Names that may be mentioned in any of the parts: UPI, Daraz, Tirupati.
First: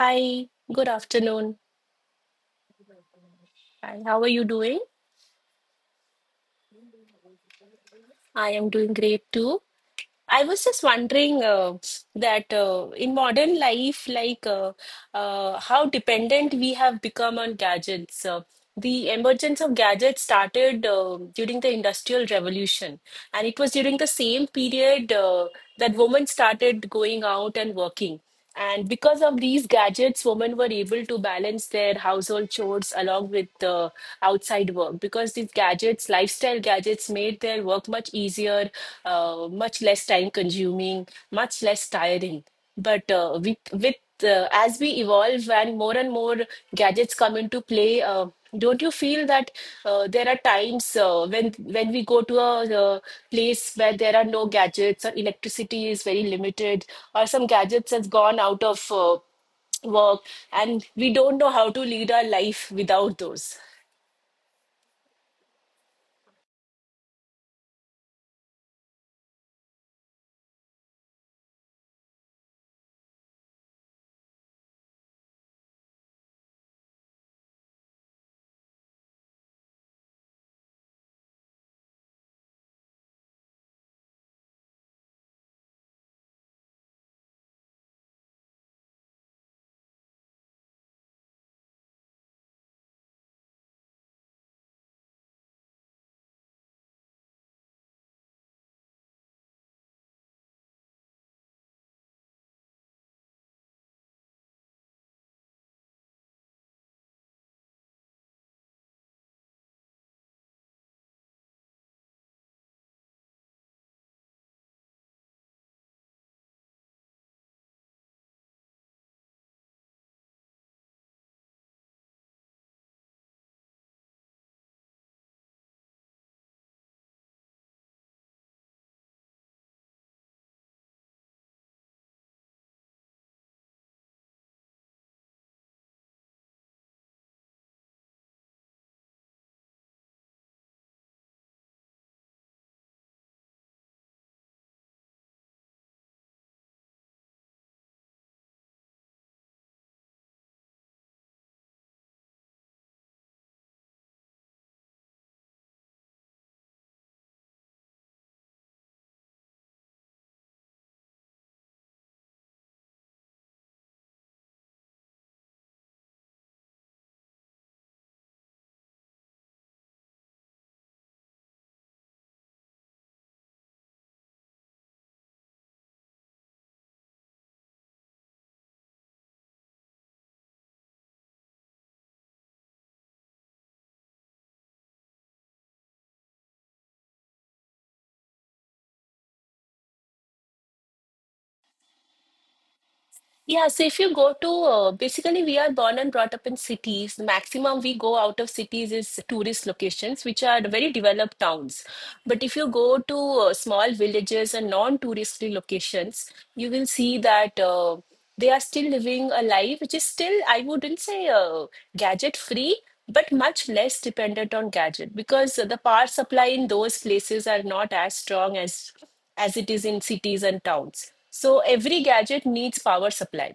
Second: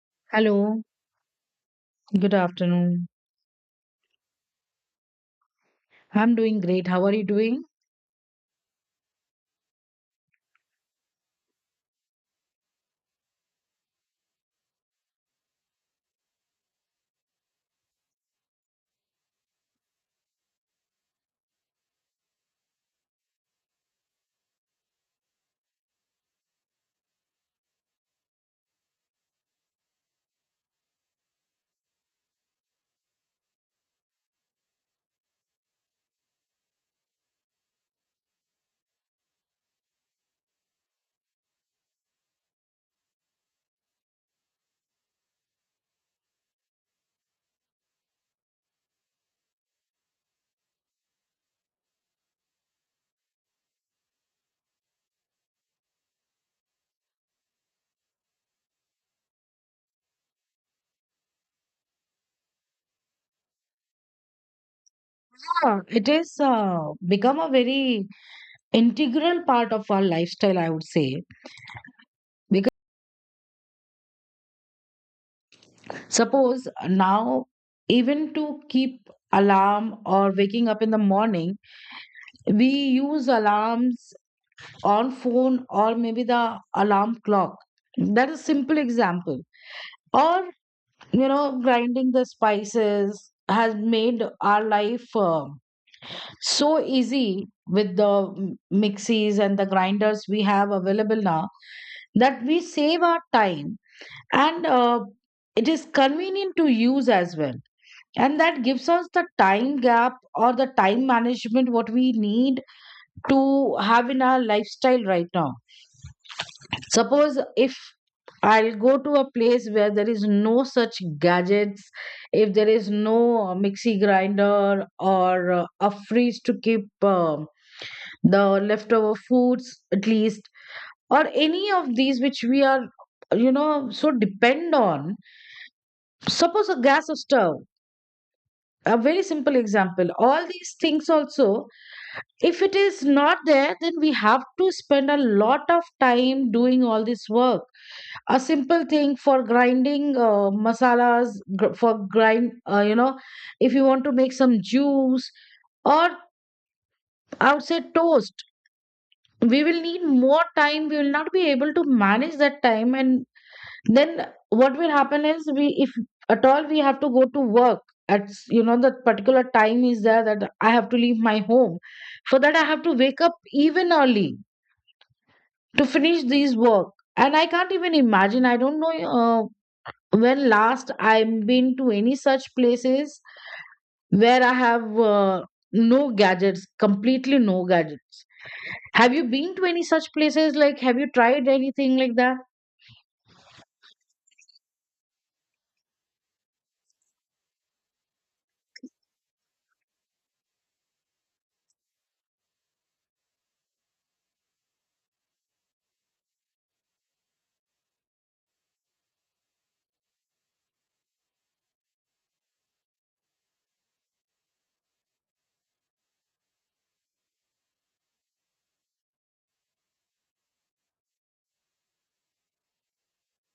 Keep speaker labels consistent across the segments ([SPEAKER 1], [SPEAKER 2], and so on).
[SPEAKER 1] Hi,
[SPEAKER 2] Hello,
[SPEAKER 1] good afternoon.
[SPEAKER 2] good afternoon.
[SPEAKER 1] Hi, how are you doing?
[SPEAKER 2] I'm doing great. How are you doing?
[SPEAKER 1] I am doing great too. I was just wondering that in modern life, like how dependent we have become on gadgets. The emergence of gadgets started during the Industrial Revolution, and it was during the same period that women started going out and working. And because of these gadgets, women were able to balance their household chores along with outside work because these gadgets, lifestyle gadgets, made their work much easier, much less time consuming, much less tiring. But with as we evolve and more gadgets come into play, don't you feel that there are times when we go to a place where there are no gadgets or electricity is very limited, or some gadgets has gone out of work, and we don't know how to lead our life without those.
[SPEAKER 2] Yeah, it is become a very integral part of our lifestyle, I would say. Because suppose now, even to keep alarm or waking up in the morning, we use alarms on phone or maybe the alarm clock. That is simple example. Or, you know, grinding the spices has made our life so easy with the mixies and the grinders we have available now that we save our time and it is convenient to use as well, and that gives us the time gap or the time management what we need to have in our lifestyle right now. Suppose if I'll go to a place where there is no such gadgets, if there is no mixie grinder or a fridge to keep the leftover foods at least, or any of these which we are, you know, so depend on. Suppose a gas stove, a very simple example, all these things also, if it is not there, then we have to spend a lot of time doing all this work. A simple thing for grinding masalas, gr- for grind you know, if you want to make some juice, or I would say toast, we will need more time. We will not be able to manage that time, and then what will happen is, we if at all we have to go to work, you know, that particular time is there, that I have to leave my home. For that I have to wake up even early to finish these work. And I can't even imagine. I don't know uh, when last I've been to any such places where I have no gadgets, completely no gadgets. Have you been to any such places? Like, have you tried anything like that?
[SPEAKER 1] Yeah, so if you go to basically, we are born and brought up in cities. The maximum we go out of cities is tourist locations, which are very developed towns. But if you go to small villages and non-touristy locations, you will see that they are still living a life which is still, I wouldn't say gadget-free, but much less dependent on gadget because the power supply in those places are not as strong as it is in cities and towns. So every gadget needs power supply.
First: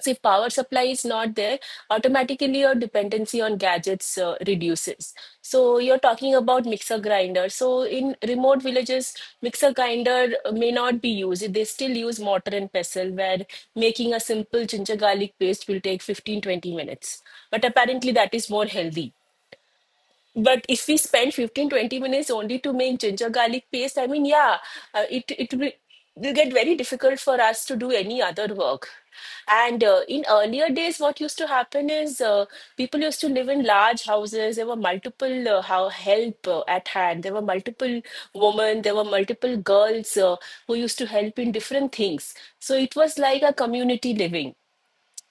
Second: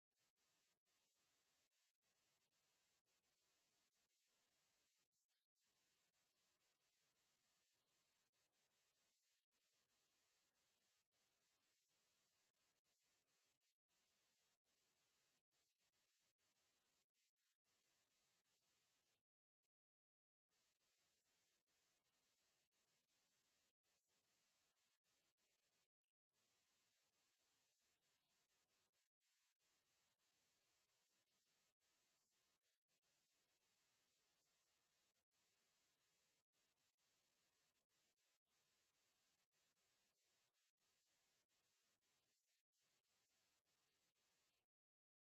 [SPEAKER 1] So if power supply is not there, automatically your dependency on gadgets reduces. So you're talking about mixer grinder. So in remote villages, mixer grinder may not be used. They still use mortar and pestle, where making a simple ginger garlic paste will take 15-20 minutes. But apparently that is more healthy. But if we spend 15-20 minutes only to make ginger garlic paste, I mean, yeah, it will get very difficult for us to do any other work. And in earlier days, what used to happen is people used to live in large houses. There were multiple how help at hand. There were multiple women, there were multiple girls who used to help in different things. So it was like a community living,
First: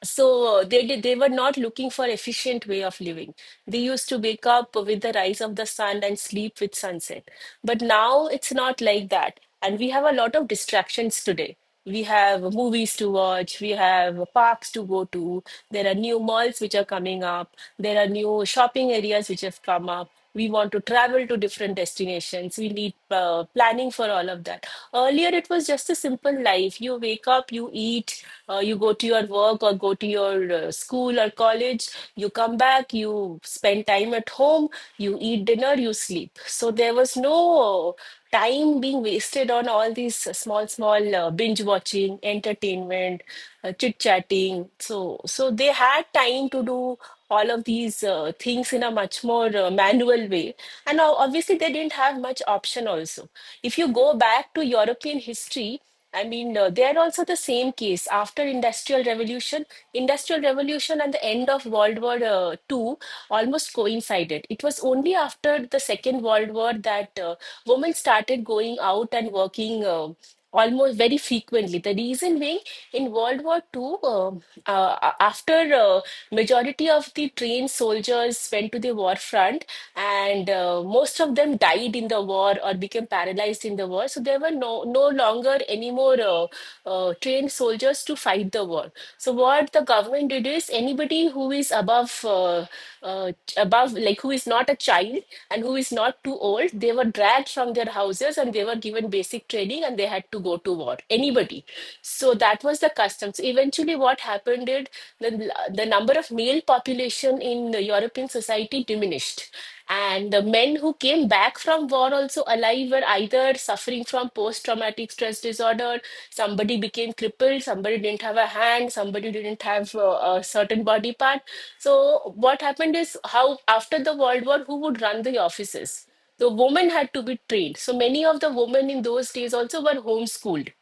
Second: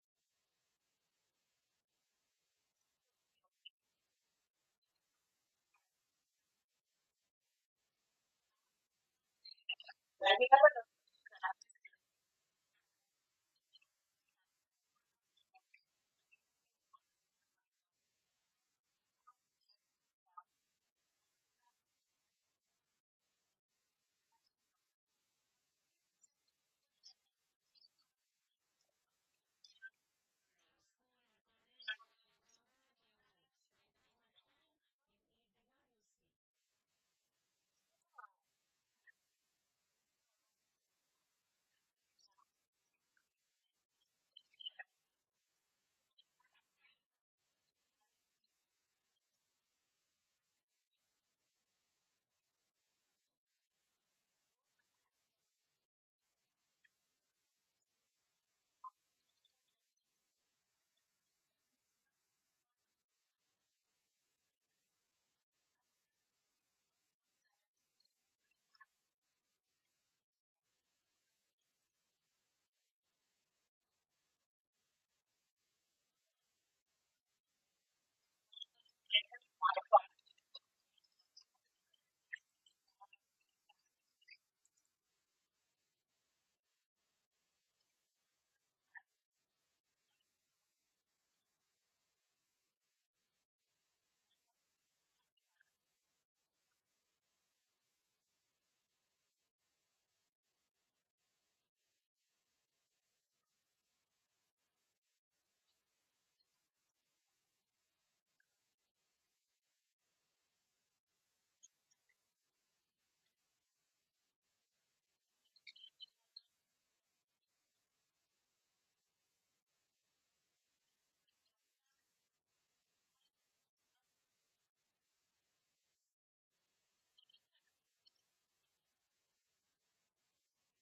[SPEAKER 1] so they were not looking for efficient way of living. They used to wake up with the rise of the sun and sleep with sunset, but now it's not like that, and we have a lot of distractions today. We have movies to watch, we have parks to go to, there are new malls which are coming up, there are new shopping areas which have come up. We want to travel to different destinations, we need planning for all of that. Earlier it was just a simple life. You wake up, you eat, you go to your work or go to your school or college, you come back, you spend time at home, you eat dinner, you sleep. So there was no uh, time being wasted on all these small, small binge watching, entertainment, chit chatting. So they had time to do all of these things in a much more manual way. And now, obviously, they didn't have much option also. If you go back to European history, I mean, they are also the same case. After Industrial Revolution, and the end of World War II almost coincided. It was only after the Second World War that women started going out and working almost very frequently. The reason being, in World War II, after majority of the trained soldiers went to the war front, and most of them died in the war or became paralyzed in the war. So there were no longer any more trained soldiers to fight the war. So what the government did is anybody who is above uh, above, like, who is not a child and who is not too old, they were dragged from their houses and they were given basic training and they had to go to war. Anybody. So that was the custom. So eventually, what happened is the number of male population in the European society diminished. And the men who came back from war also alive were either suffering from post-traumatic stress disorder, somebody became crippled, somebody didn't have a hand, somebody didn't have a certain body part. So what happened is how after the World War, who would run the offices? The women had to be trained. So many of the women in those days also were homeschooled,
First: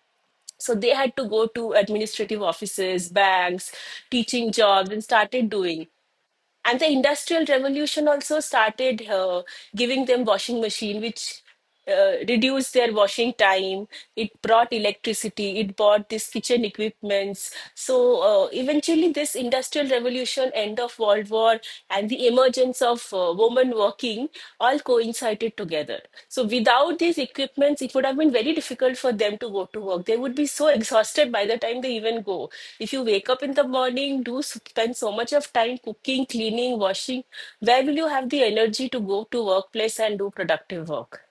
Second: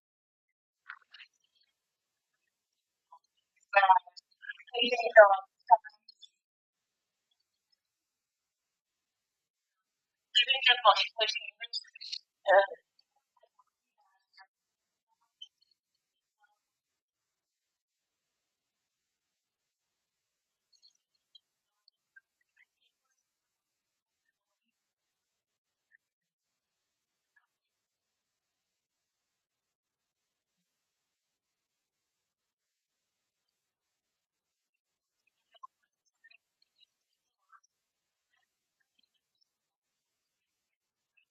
[SPEAKER 1] so they had to go to administrative offices, banks, teaching jobs, and started doing. And the industrial revolution also started giving them washing machine, which reduced their washing time. It brought electricity. It brought this kitchen equipments. So eventually, this industrial revolution, end of World War, and the emergence of woman workers working all coincided together. So without these equipments, it would have been very difficult for them to go to work. They would be so exhausted by the time they even go. If you wake up in the morning, do spend so much of time cooking, cleaning, washing, where will you have the energy to go to workplace and do productive work?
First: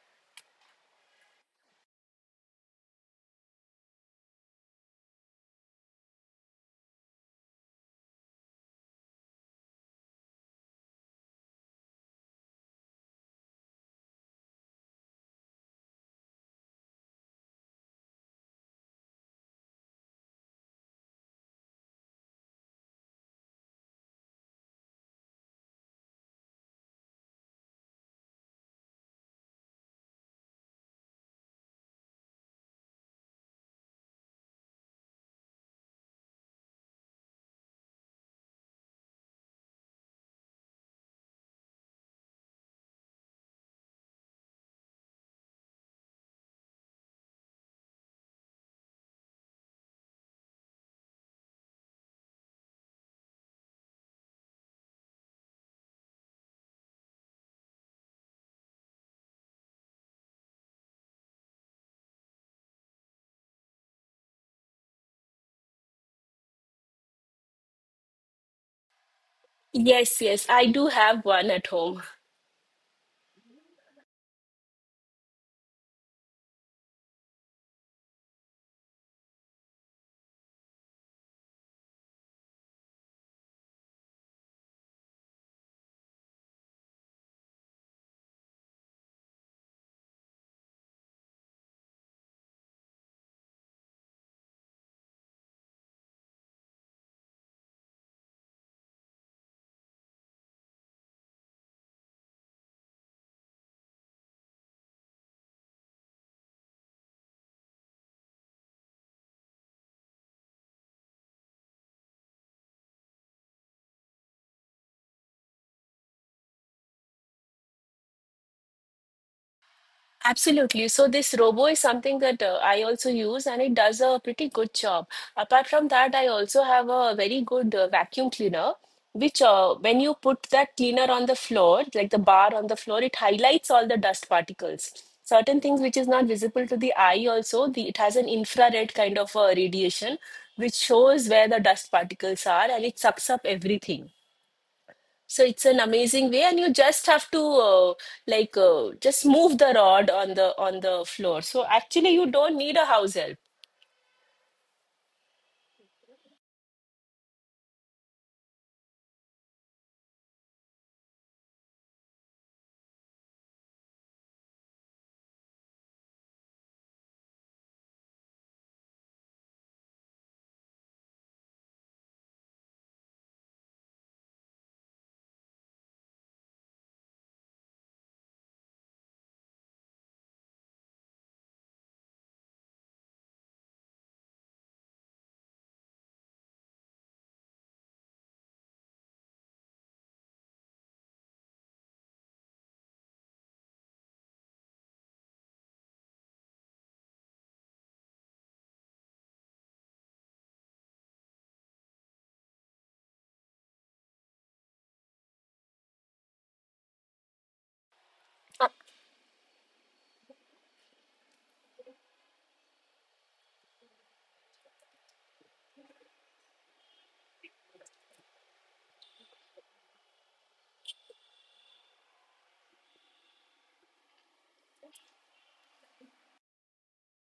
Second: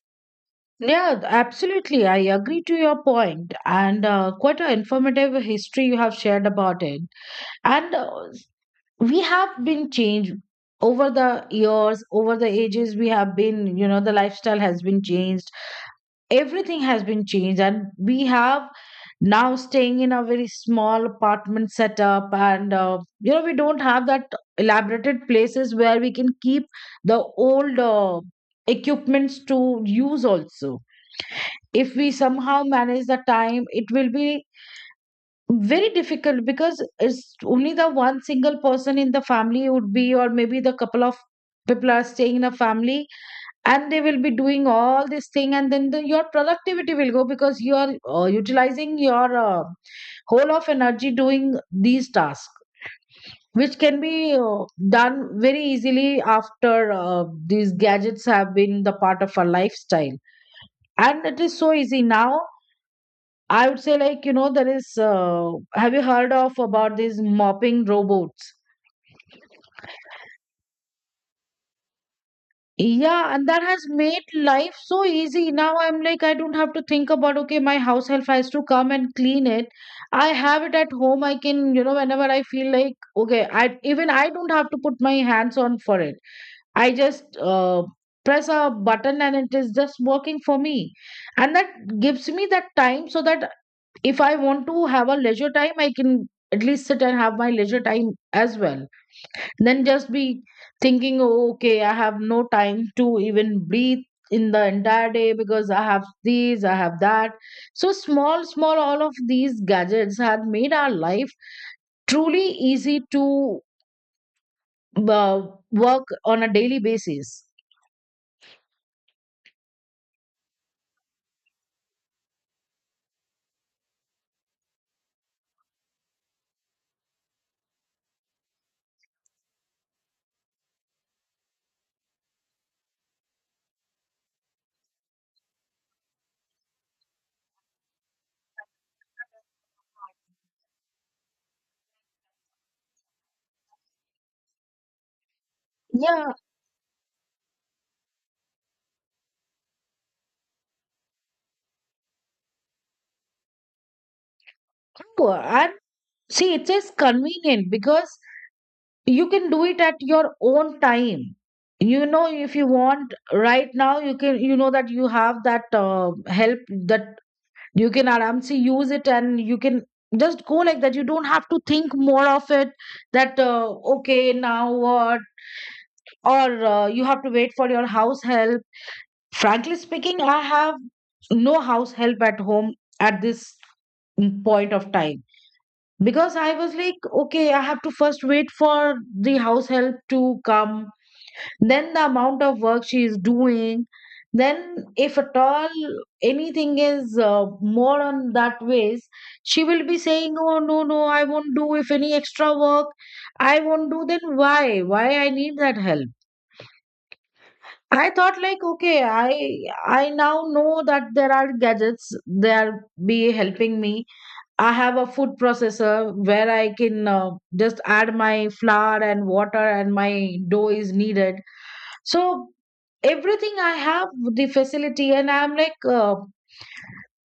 [SPEAKER 2] Yeah, absolutely. I agree to your point, and quite an informative history you have shared about it. And We have been changed over the years, over the ages. We have been, you know, the lifestyle has been changed. Everything has been changed, and we have now staying in a very small apartment setup, and you know, we don't have that elaborated places where we can keep the old equipments to use also. If we somehow manage the time, it will be very difficult, because it's only the one single person in the family would be, or maybe the couple of people are staying in a family, and they will be doing all this thing, and then your productivity will go, because you are utilizing your whole of energy doing these tasks, which can be done very easily after these gadgets have been the part of our lifestyle. And it is so easy now, I would say. Like, you know, there is have you heard of about these mopping robots?
[SPEAKER 1] Yes, yes, I do have one at home.
[SPEAKER 2] Yeah, and that has made life so easy. Now I'm like, I don't have to think about, okay, my house help has to come and clean it. I have it at home. I can, you know, whenever I feel like, okay, I even I don't have to put my hands on for it. I just press a button and it is just working for me. And that gives me that time, so that if I want to have a leisure time, I can at least sit and have my leisure time as well, then just be thinking, oh, okay, I have no time to even breathe in the entire day because I have these, I have that. So small small, all of these gadgets have made our life truly easy to uh, work on a daily basis.
[SPEAKER 1] Absolutely. So this robo is something that I also use and it does a pretty good job. Apart from that, I also have a very good vacuum cleaner, which when you put that cleaner on the floor, like the bar on the floor, it highlights all the dust particles. Certain things which is not visible to the eye also, it has an infrared kind of radiation which shows where the dust particles are and it sucks up everything. So it's an amazing
[SPEAKER 2] Yeah.
[SPEAKER 1] way, and you just have to just move the rod on the floor. So actually, you don't need a house help.
[SPEAKER 2] Oh, and see, it is convenient because you can do it at your own time. You know, if you want right now you can, you know, that you have that help, that you can aramsi use it, and you can just go like that. You don't have to think more of it, that okay now what, or you have to wait for your house help. Frankly speaking, I have no house help at home at this point of time. Because I was like, okay, I have to first wait for the house help to come, then the amount of work she is doing, then if at all anything is more on that ways, she will be saying, oh no no, I won't do if any extra work, I won't do. Then why I need that help? I thought like, okay, I now know that there are gadgets, they are be helping me. I have a food processor where I can just add my flour and water, and my dough is needed. So everything I have the facility, and I'm like,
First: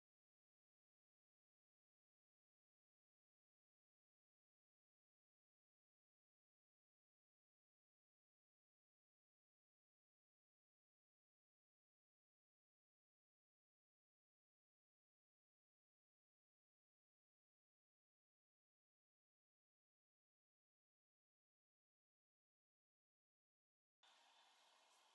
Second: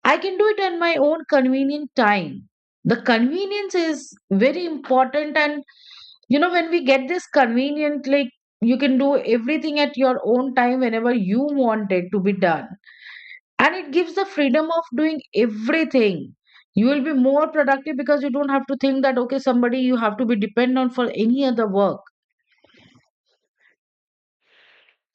[SPEAKER 2] I can do it at my own convenient time. The convenience is very important, and you know, when we get this convenient, like, you can do everything at your own time whenever you want it to be done, and it gives the freedom of doing everything. You will be more productive because you don't have to think that, okay, somebody you have to be dependent on for any other work.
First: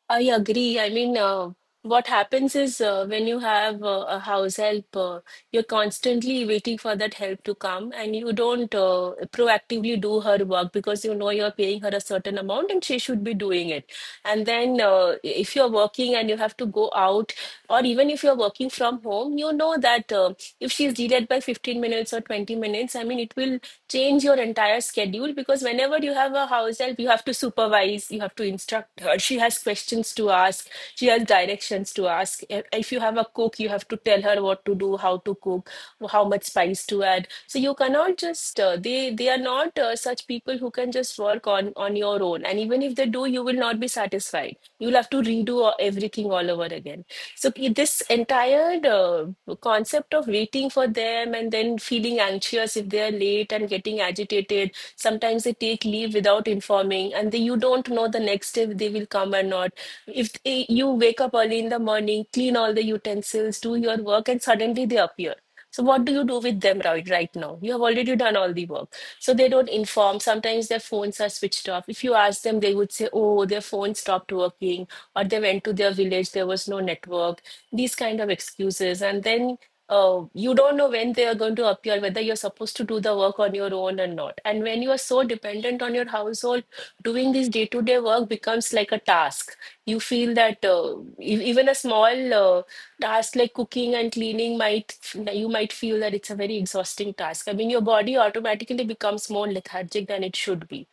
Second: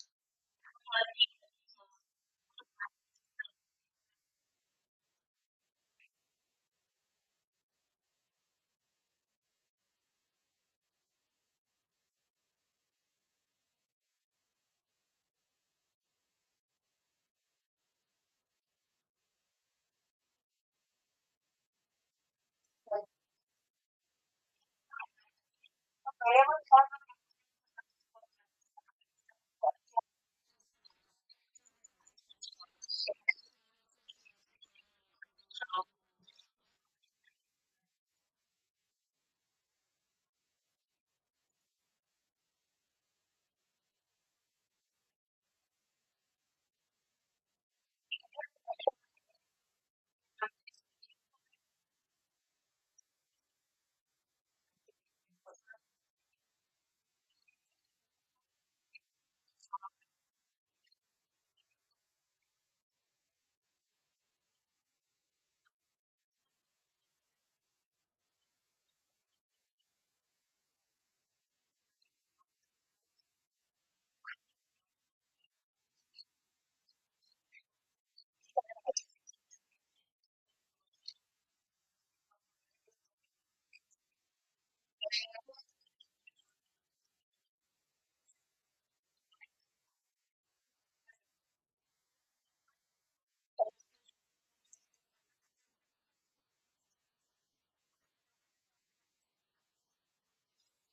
[SPEAKER 1] I agree. I mean, what happens is when you have a house help, you're constantly waiting for that help to come, and you don't proactively do her work because you know you're paying her a certain amount and she should be doing it. And then, if you're working and you have to go out, or even if you're working from home, you know that if she's delayed by 15 minutes or 20 minutes, I mean, it will change your entire schedule because whenever you have a house help, you have to supervise, you have to instruct her. She has questions to ask, she has directions to ask. If you have a cook, you have to tell her what to do, how to cook, how much spice to add. So you cannot just they are not such people who can just work on your own. And even if they do, you will not be satisfied. You'll have to redo everything all over again. So this entire concept of waiting for them and then feeling anxious if they are late and getting agitated. Sometimes they take leave without informing, and you don't know the next day if they will come or not. If they, You wake up early in the morning, clean all the utensils, do your work, and suddenly they appear. So what do you do with them right now? You have already done all the work. So they don't inform. Sometimes their phones are switched off. If you ask them, they would say, "Oh, their phone stopped working," or they went to their village, there was no network, these kind of excuses. And then you don't know when they are going to appear, whether you're supposed to do the work on your own or not. And when you are so dependent on your household, doing this day to day work becomes like a task. You feel that even a small task like cooking and cleaning might, you might feel that it's a very exhausting task. I mean, your body automatically becomes more lethargic than it should be.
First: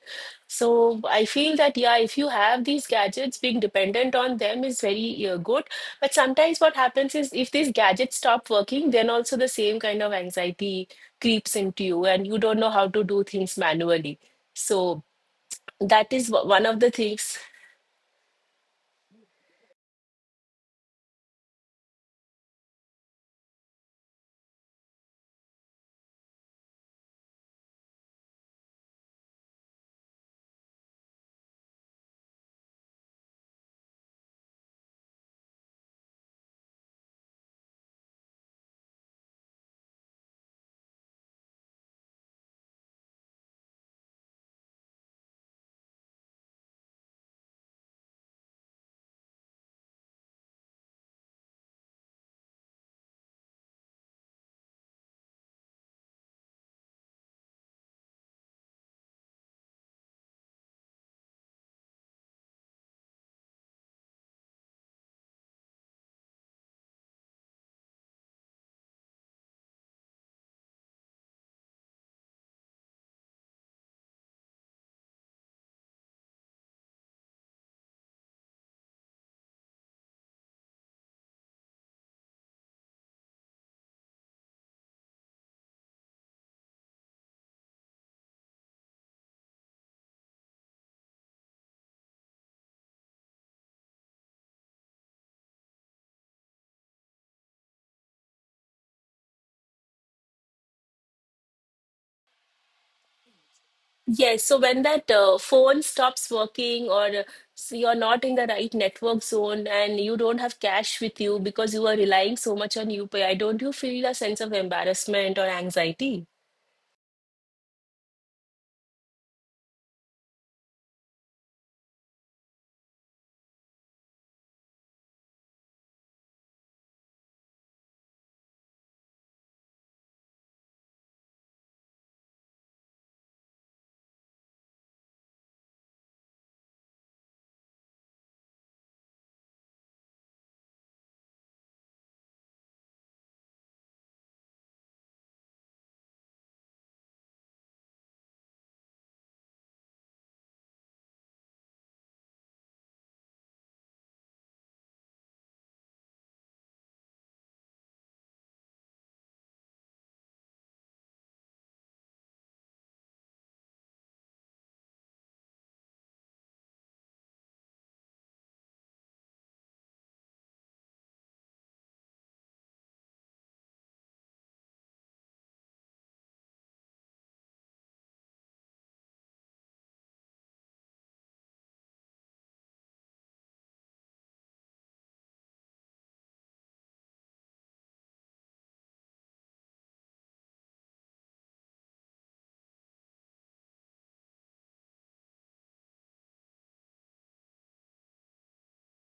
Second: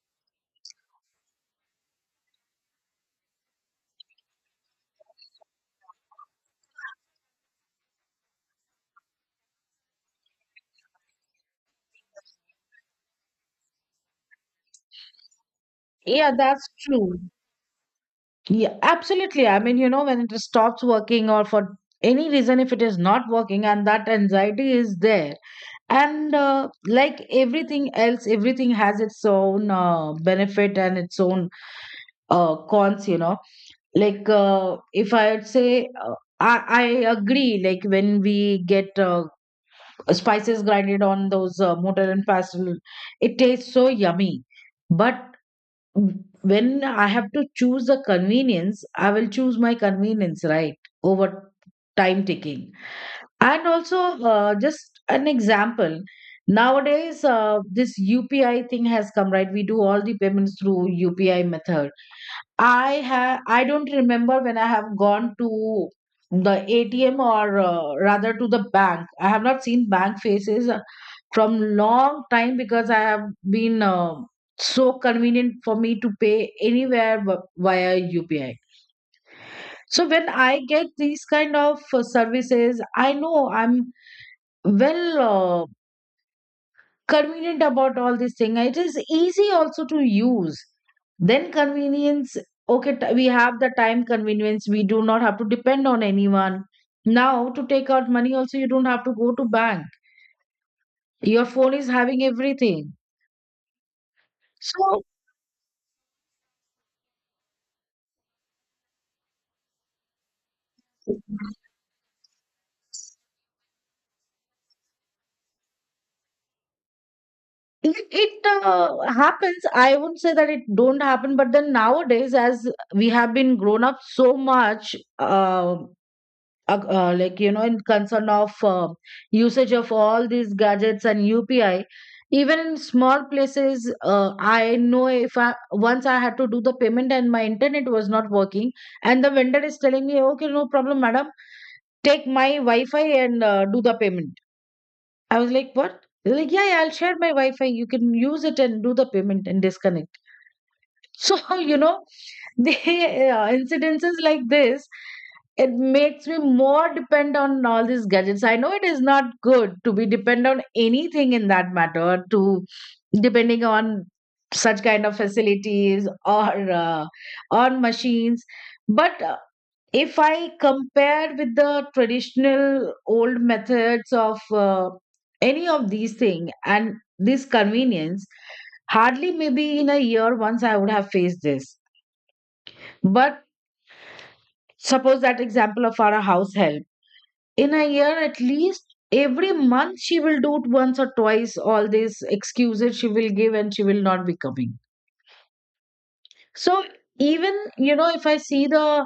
[SPEAKER 1] So I feel that yeah, if you have these gadgets, being dependent on them is very good. But sometimes what happens is if these gadgets stop working, then also the same kind of anxiety creeps into you, and you don't know how to do things manually. So that is
[SPEAKER 2] Yeah,
[SPEAKER 1] one
[SPEAKER 2] that's
[SPEAKER 1] of the
[SPEAKER 2] true.
[SPEAKER 1] things.
[SPEAKER 2] Yeah, absolutely, I mean, you know, when it stops working, or for any reason if it is not working, and that anxiety is there. And like everything else, everything has its own benefit and its own cons, you know. Like, if I would say uh, I, I agree. Like, when we get spices grinded on those mortar and pestle, it tastes so yummy. But when I have to choose a convenience, I will choose my convenience, right, over time taking. And also, just an example. Nowadays, this UPI thing has come, right? We do all the payments through UPI method. I have I don't remember when I have gone to the ATM or rather to the bank. I have not seen bank faces from long time, because I have been so convenient for me to pay anywhere via UPI. So when I get these kind of services, I know I'm well. uh, convenient about all this thing. It is easy also to use. Then convenience, okay, we have the time convenience. We do not have to depend on anyone. Now to take out money also, you don't have to go to bank. Your phone is having everything.
[SPEAKER 1] Yes, so when
[SPEAKER 2] So
[SPEAKER 1] that phone stops working or so you're not in the right network zone and you don't have cash with
[SPEAKER 2] it,
[SPEAKER 1] you because you are relying so much on UPI, don't you feel a sense of embarrassment or anxiety?
[SPEAKER 2] it happens. I wouldn't say that it don't happen, but then nowadays, as we have been grown up so much, like, you know, in concern of usage of all these gadgets and UPI, even in small places I know, if I, once I had to do the payment and my internet was not working, and the vendor is telling me, okay, no problem madam, take my Wi-Fi and do the payment. I was like what? They're like, yeah, yeah, I'll share my Wi-Fi, you can use it and do the payment and disconnect. So, you know, the incidences like this, it makes me more depend on all these gadgets. I know it is not good to be depend on anything in that matter, to depending on such kind of facilities or on machines. But if I compare with the traditional old methods of uh, any of these things, and this convenience, hardly maybe in a year once I would have faced this. But suppose that example of our house help, in a year at least every month she will do it once or twice, all these excuses she will give, and she will not be coming. So even, you know, if I see the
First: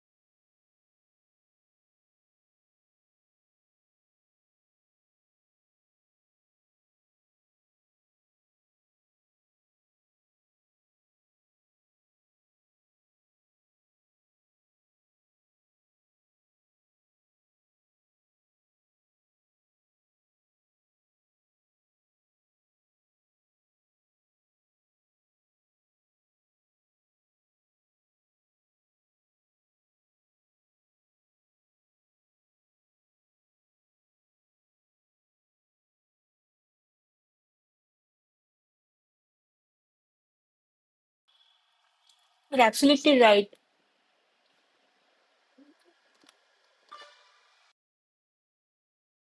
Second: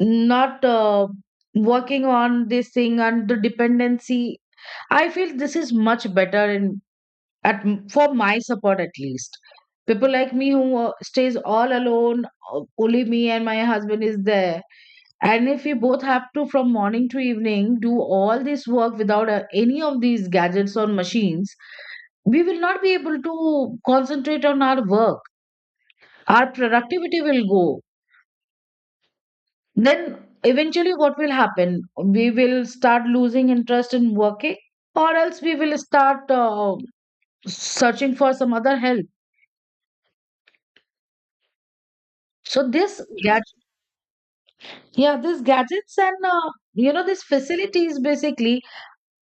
[SPEAKER 2] not working on this thing and the dependency, I feel this is much better in at for my support at least. People like me who stays all alone, only me and my husband is there. And if we both have to from morning to evening do all this work without any of these gadgets or machines, we will not be able to concentrate on our work. Our productivity will go. Then eventually, what will happen? We will start losing interest in working, or else we will start searching for some other help.
[SPEAKER 1] You're
[SPEAKER 2] So this
[SPEAKER 1] absolutely right.
[SPEAKER 2] gadget, yeah, these gadgets and you know, these facilities basically,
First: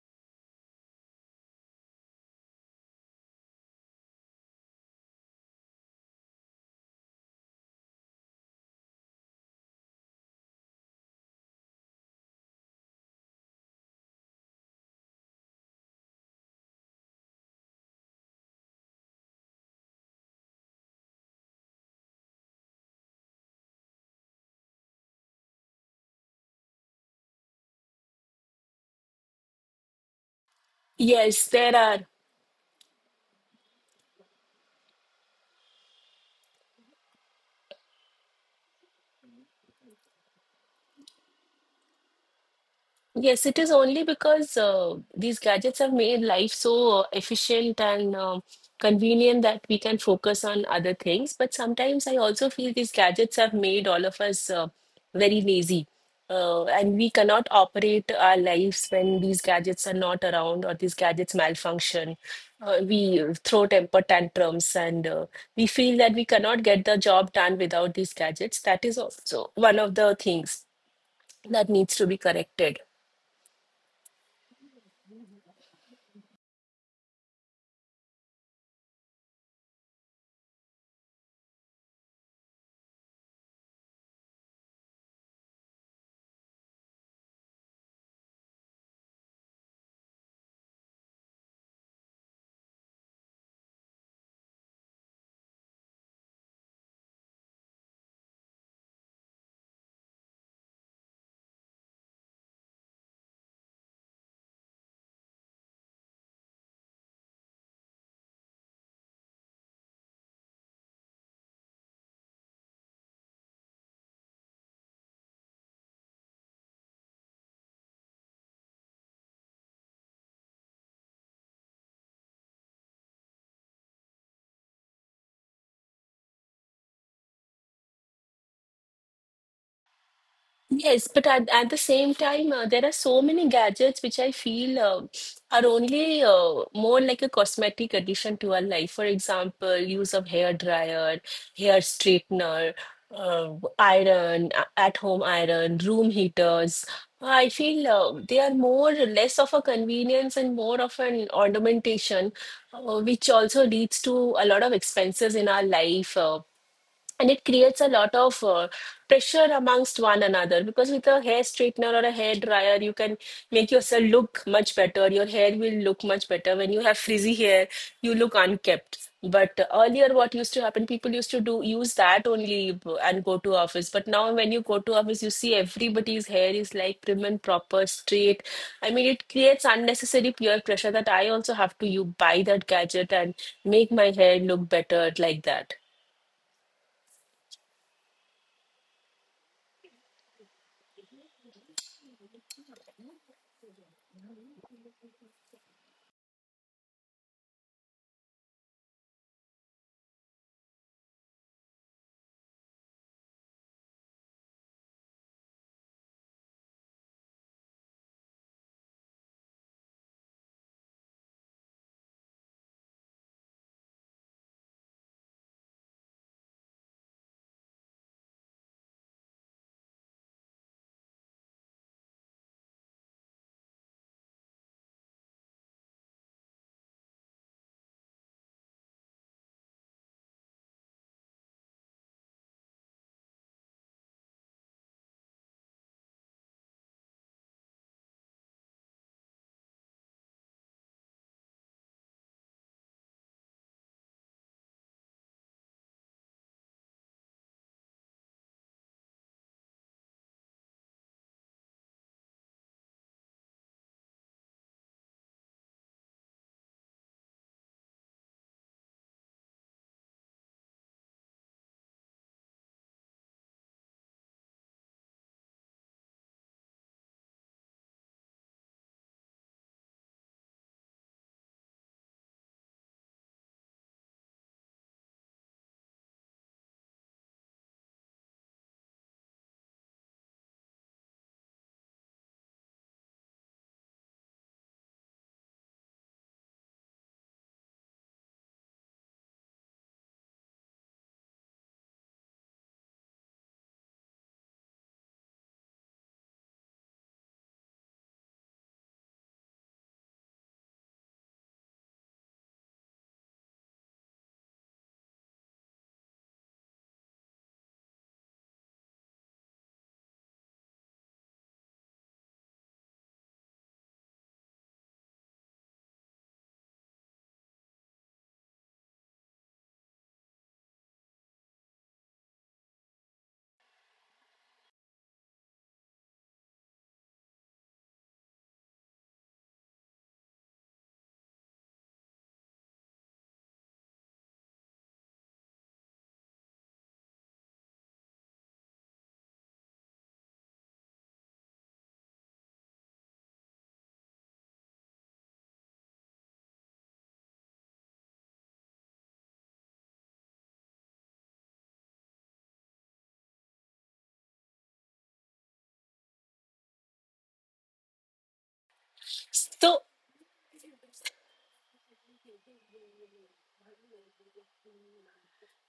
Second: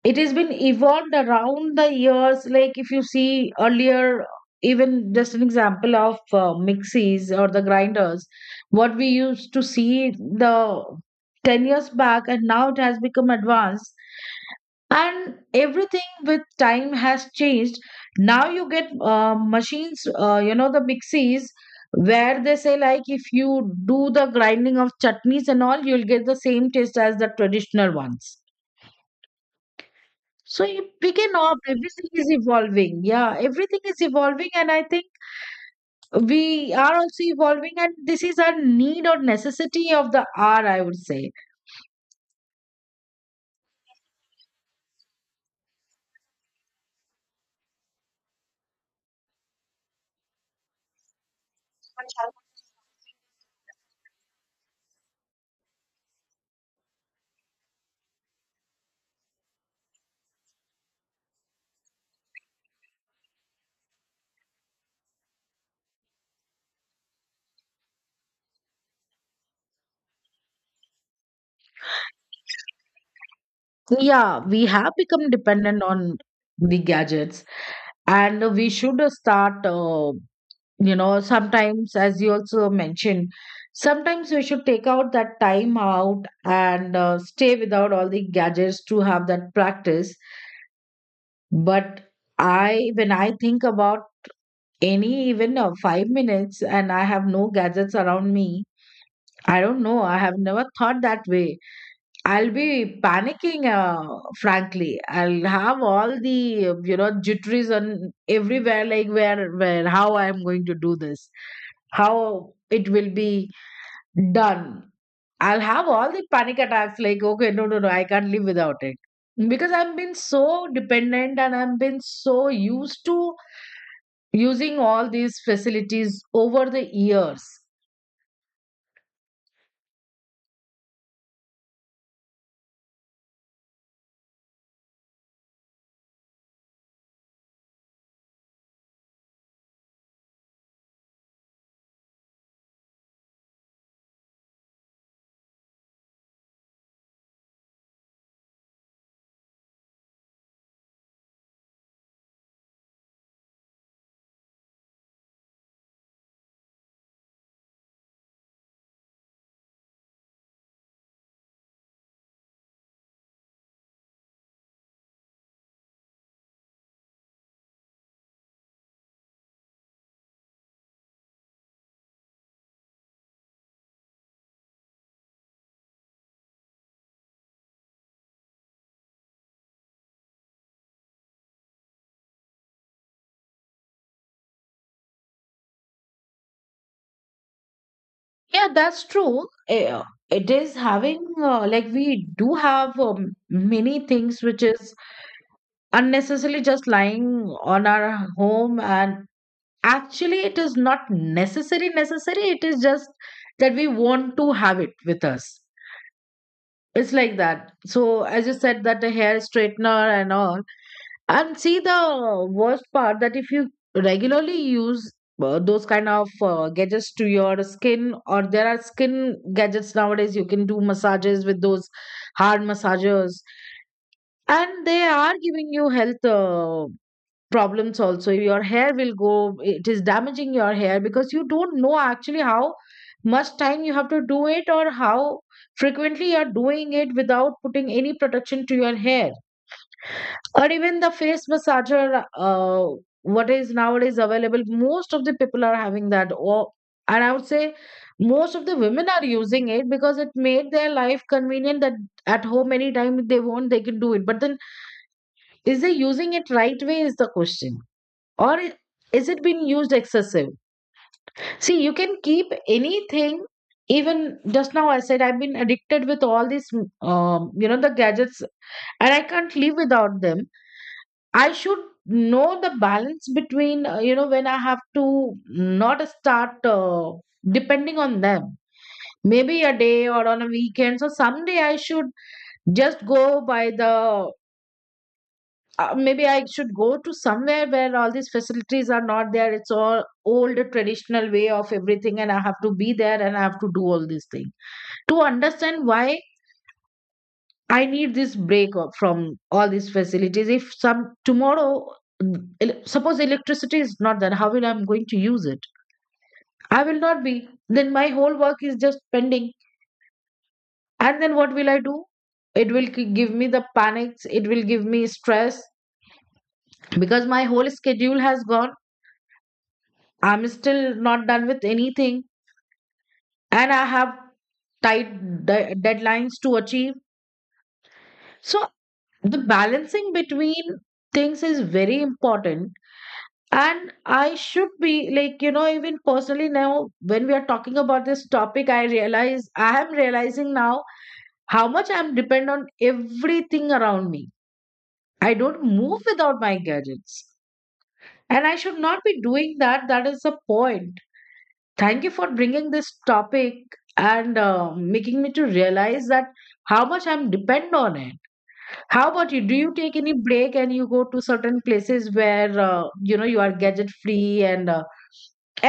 [SPEAKER 2] it has been evolved around the years. Like, if you see earlier, even just an example of mixies or the grinders, what we used to see the 10 years back, and now it has become advanced. And everything with time has changed. Now you get machines, the mixies where they say, like, if you do the grinding of chutneys and all, you'll get the same taste as the traditional ones. So picking
[SPEAKER 1] Yes,
[SPEAKER 2] up,
[SPEAKER 1] there are.
[SPEAKER 2] everything is evolving. Yeah, everything is evolving, and I think we are also evolving, and this is our need or necessity of the hour, I would say.
[SPEAKER 1] Yes, it is only because these gadgets have made life so efficient and convenient that we can focus on other things. But sometimes I also feel these gadgets have made all of us very lazy. And we cannot operate our lives when these gadgets are not around or these gadgets malfunction. We throw temper tantrums and we feel that we cannot get the job done without these gadgets. That is also one of the things that needs to be corrected.
[SPEAKER 2] Yeah, we have become dependent on the gadgets, and we should start, you know, sometimes, as you also mentioned, sometimes we should take out that time out and stay without all the gadgets to have that practice. But I when I think about any, even 5 minutes, and I have no gadgets around me, I don't know, I have never thought that way. I'll be panicking, frankly. I'll have all the, jitteries on everywhere, like, how I'm going to do this, how it will be done. I'll have all the panic attacks, like, okay, no, no, no, I can't live without it. Because I've been so dependent, and I've been so used to using all these facilities over the years.
[SPEAKER 1] Yes, but at the same time, there are so many gadgets which I feel are only more like a cosmetic addition to our life. For example, use of hair dryer, hair straightener, iron, at home iron, room heaters. I feel they are more less of a convenience and more of an ornamentation, which also leads to a lot of expenses in our life. And it creates a lot of pressure amongst one another, because with a hair straightener or a hair dryer you can make yourself look much better. Your hair will look much better. When you have frizzy hair, you look unkept, but earlier what used to happen, people used to do use that only and go to office. But now when you go to office, you see everybody's hair is like prim and proper straight. I mean, it creates unnecessary peer pressure that I also have to you buy that gadget and make my hair look better like that,
[SPEAKER 2] Yeah, that's true. It is having, like we do have, many things which is unnecessarily just lying on our home, and actually it is not necessary. It is just that we want to have it with us. It's like that. So as you said, that the hair straightener and all, and see the worst part, that if you regularly use those kind of gadgets to your skin, or there are skin gadgets nowadays, you can do massages with those hard massagers, and they are giving you health problems also. Your hair will go, it is damaging your hair, because you don't know actually how much time you have to do it, or how frequently you are doing it without putting any protection to your hair, or even the face massager. What is nowadays available, most of the people are having that. Or, and I would say, most of the women are using it because it made their life convenient, that at home anytime they want they can do it. But then, is they using it right way is the question, or i- is it being used excessive. See, you can keep anything, even just now I said I've been addicted with all these, the gadgets, and I can't live without them. I should know the balance between, when I have to not start depending on them. Maybe a day or on a weekend. So someday I should just go by the. Maybe I should go to somewhere where all these facilities are not there. It's all old traditional way of everything, and I have to be there, and I have to do all these things to understand why I need this break from all these facilities. If some tomorrow, mm, suppose electricity is not there, how will I'm going to use it? I will not be. Then my whole work is just pending. And then what will I do? It will give me the panics. It will give me stress because my whole schedule has gone. I'm still not done with anything, and I have tight deadlines to achieve. So the balancing between things is very important. And I should be like, you know, even personally now, when we are talking about this topic, I am realizing now how much I'm dependent on everything around me. I don't move without my gadgets. And I should not be doing that. That is the point. Thank you for bringing this topic and making me to realize that how much I'm dependent on it. How about you? Do you
[SPEAKER 1] so…
[SPEAKER 2] take any break and you go to certain places where, you are gadget free and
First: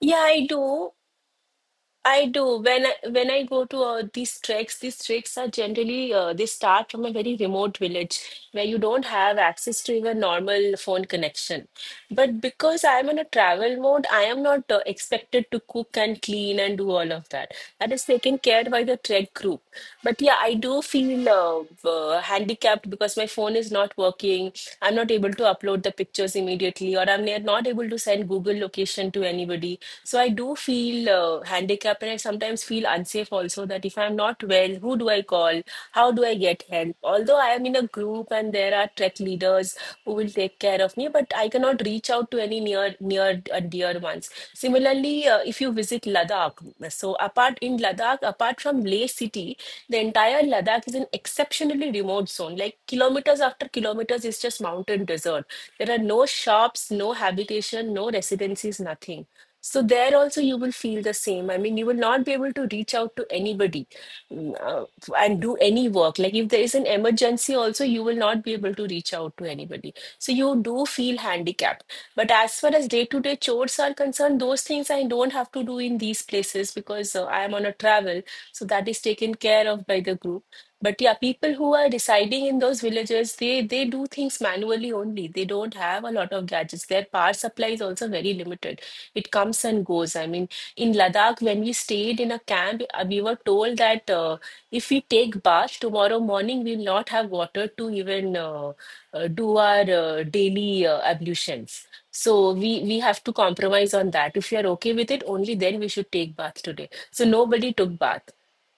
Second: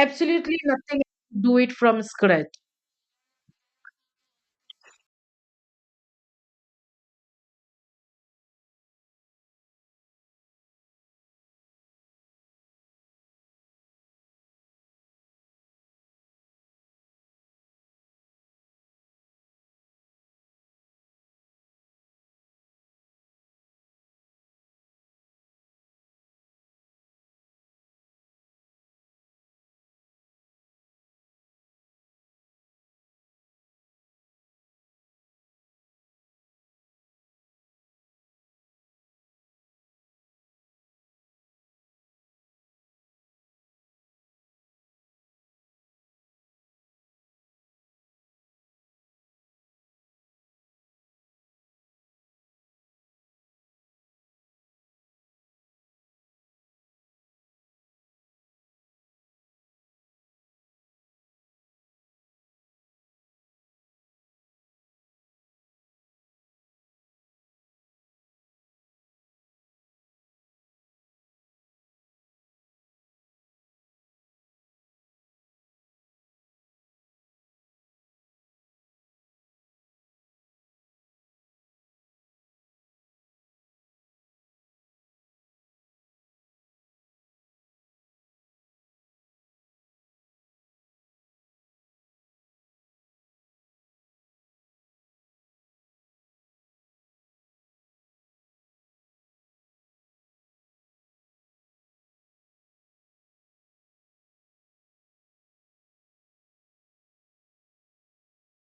[SPEAKER 1] Yeah, I do.
[SPEAKER 2] nothing. Do it from
[SPEAKER 1] I
[SPEAKER 2] scratch.
[SPEAKER 1] do. When I go to these treks are generally they start from a very remote village where you don't have access to even normal phone connection. But because I'm in a travel mode, I am not expected to cook and clean and do all of that. That is taken care by the trek group. But yeah, I do feel handicapped because my phone is not working. I'm not able to upload the pictures immediately, or I'm not able to send Google location to anybody, so I do feel handicapped, and I sometimes feel unsafe also that if I'm not well, who do I call? How do I get help? Although I am in a group and there are trek leaders who will take care of me, but I cannot reach out to any near and dear ones. Similarly, if you visit Ladakh, so apart in Ladakh, apart from Leh city, the entire Ladakh is an exceptionally remote zone. Like kilometers after kilometers, it's just mountain desert. There are no shops, no habitation, no residencies, nothing. So there also you will feel the same. I mean, you will not be able to reach out to anybody, mm, uh, and do any work. Like if there is an emergency also, you will not be able to reach out to anybody. So you do feel handicapped. But as far as day-to-day chores are concerned, those things I don't have to do in these places because I am on a travel. So that is taken care of by the group. But yeah, people who are residing in those villages, they do things manually only. They don't have a lot of gadgets. Their power supply is also very limited. It comes and goes. I mean, in Ladakh, when we stayed in a camp, we were told that if we take bath tomorrow morning, we'll not have water to even do our daily ablutions. So we have to compromise on that. If you are okay with it, only then we should take bath today. So nobody took bath.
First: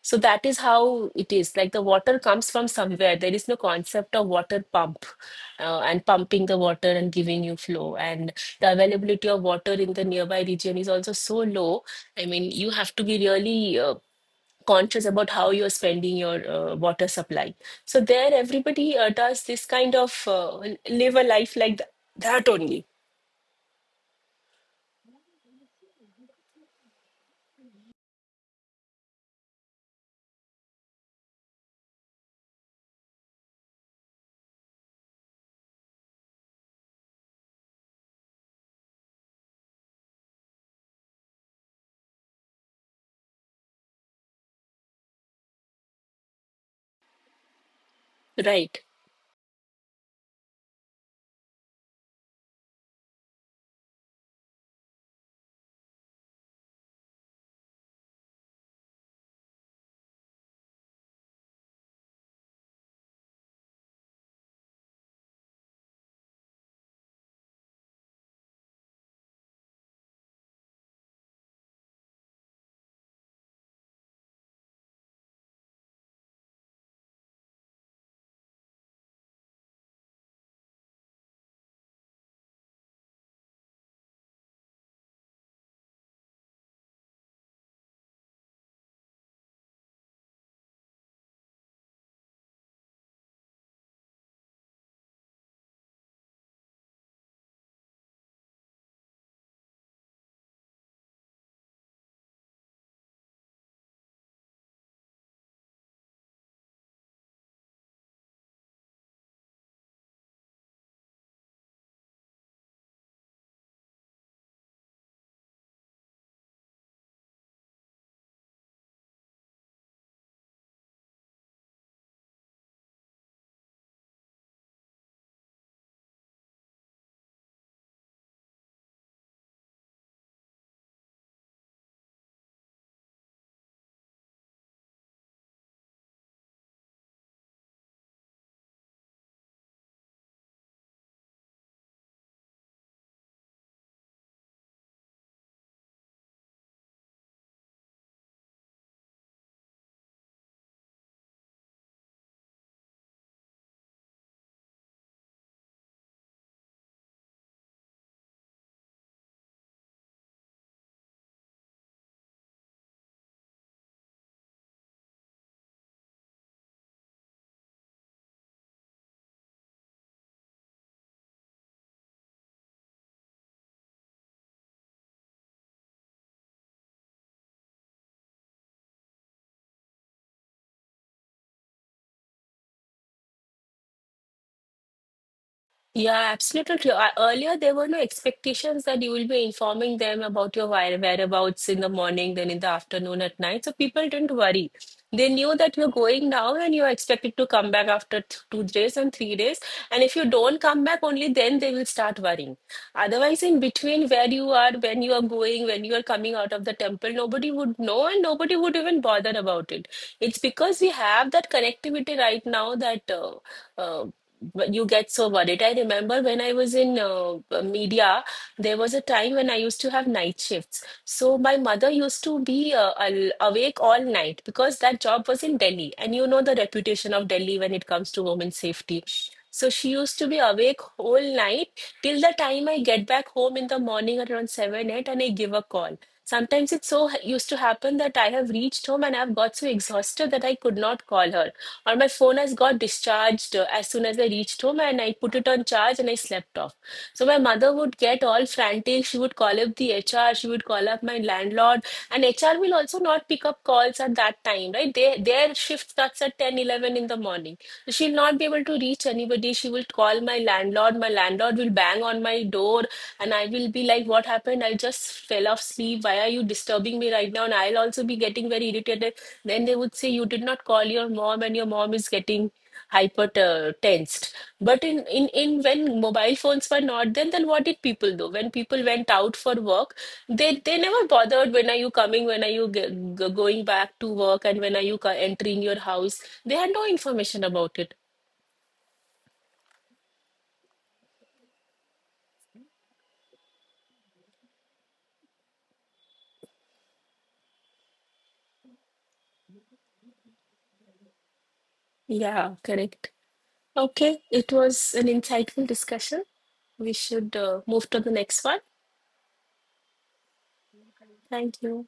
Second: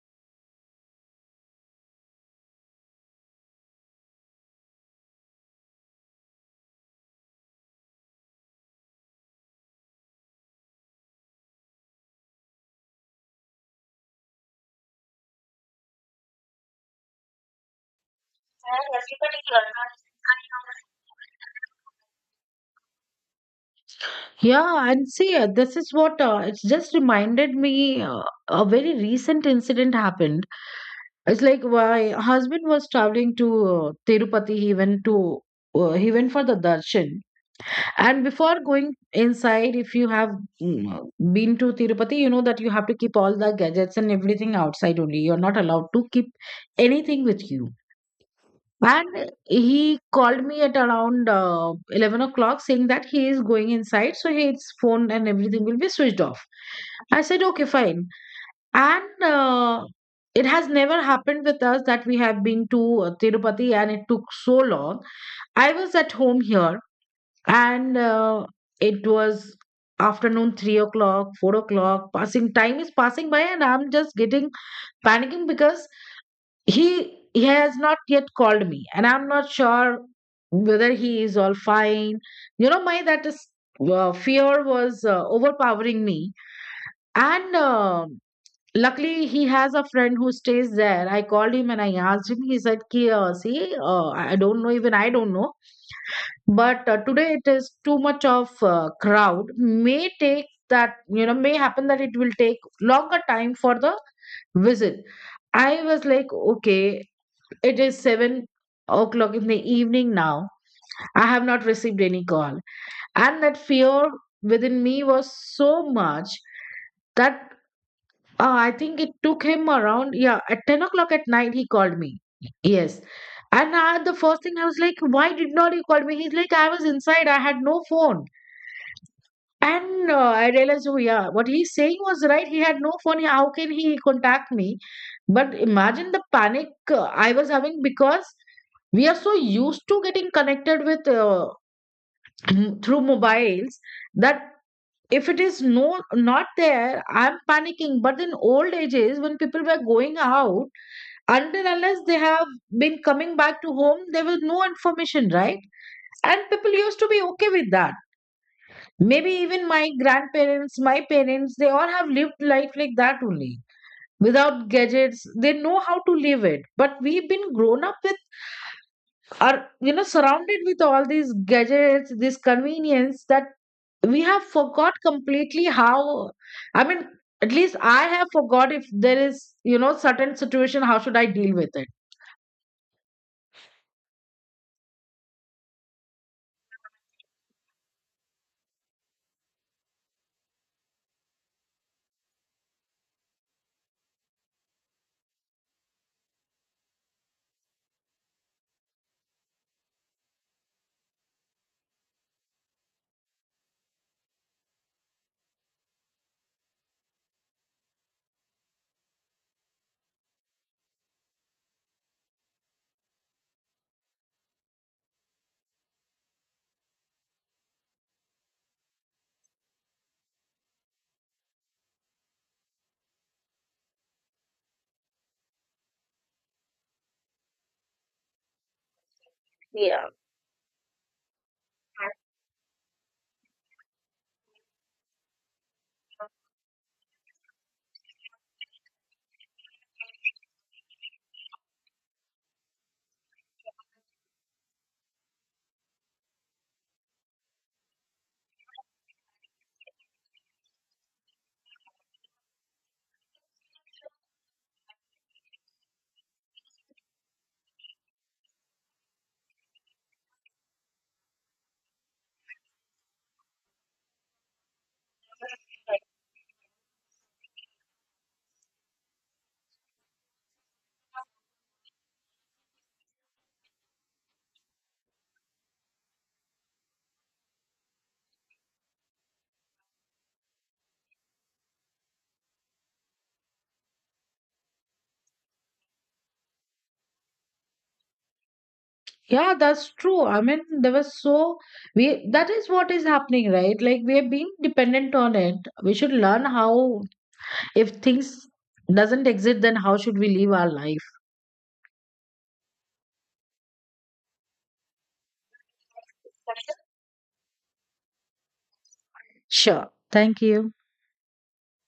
[SPEAKER 1] So that is how it is. Like the water comes from somewhere. There is no concept of water pump, and pumping the water and giving you flow. And the availability of water in the nearby region is also so low. I mean, you have to be really conscious about how you're spending your water supply. So there, everybody does this kind of live a life like that only,
[SPEAKER 2] Yeah, and see, this is what, it's just reminded me a very recent incident happened. It's like my husband was traveling to Tirupati. He went to he went for the darshan. And before going inside, if you have, mm, been to Tirupati, you know that you have to keep all the gadgets and everything outside only. You're not allowed to keep anything with you.
[SPEAKER 1] right?
[SPEAKER 2] And he called me at around 11 o'clock, saying that he is going inside, so his phone and everything will be switched off. I said, okay, fine. And it has never happened with us that we have been to Tirupati and it took so long. I was at home here, and it was afternoon, 3 o'clock, 4 o'clock, passing, time is passing by, and I'm just getting panicking because he has not yet called me, and I'm not sure whether he is all fine. You know, my, that is, fear was overpowering me. And Luckily, he has a friend who stays there. I called him and I asked him. He said, ki, see, I don't know, even I don't know, but today it is too much of crowd. May take, that, you know, may happen that it will take longer time for the visit. I was like, okay, it is 7 o'clock in the evening now. I have not received any call. And that fear within me was so much that I think it took him around, yeah, at 10 o'clock at night, he called me. Yes. And the first thing I was like, why did not you call me? He's like, I was inside, I had no phone. And I realized, oh yeah, what he's saying was right. He had no phone. How can he contact me? But imagine the panic I was having, because we are so used to getting connected with through mobiles, that if it is not there, I'm panicking. But in old ages, when people were going out, until unless they have been coming back to home, there was no information, right? And people used to be okay with that. Maybe even my grandparents, my parents, they all have lived life like that only. Without gadgets, they know how to live it. But we've been grown up with, are, you know, surrounded with all these gadgets, this convenience, that we have forgot completely how, I mean, at least I have forgot, if there is, you know, certain situation, how should I deal with it.
[SPEAKER 1] Yeah, absolutely true. Earlier, there were no expectations that you will be informing them about your whereabouts in the morning, then in the afternoon, at night. So people didn't worry. They knew that you're going now and you're expected to come back after 2 days and 3 days. And if you don't come back, only then they will start worrying. Otherwise, in between where you are, when you are going, when you are coming out of the temple, nobody would know and nobody would even bother about it. It's because we have that connectivity right now that. Uh, but you get so worried. I remember when I was in media, there was a time when I used to have night shifts. So my mother used to be awake all night because that job was in Delhi. And you know the reputation of Delhi when it comes to women's safety. So she used to be awake whole night till the time I get back home in the morning around 7, 8, and I give a call. Sometimes it so used to happen that I have reached home and I've got so exhausted that I could not call her, or my phone has got discharged as soon as I reached home and I put it on charge and I slept off. So my mother would get all frantic. She would call up the HR, she would call up my landlord, and HR will also not pick up calls at that time, right? They, their shift starts at 10, 11 in the morning. So she'll not be able to reach anybody. She will call my landlord. My landlord will bang on my door and I will be like, "What happened? I just fell off sleep. Why are you disturbing me right now?" And I'll also be getting very irritated. Then they would say you did not call your mom and your mom is getting hyper tensed. But in, when mobile phones were not then, then what did people do? When people went out for work, they never bothered when are you coming, when are you g g going back to work, and when are you entering your house. They had no information about it.
[SPEAKER 2] Yeah, that's true. I mean, there was so, we that is what is happening, right, like we are being dependent on it. We should learn how, if things doesn't exist, then how should we live our life.
[SPEAKER 1] Yeah, correct. Okay, it was an insightful discussion. We should move to the next one.
[SPEAKER 2] Sure, thank you.
[SPEAKER 1] Thank you.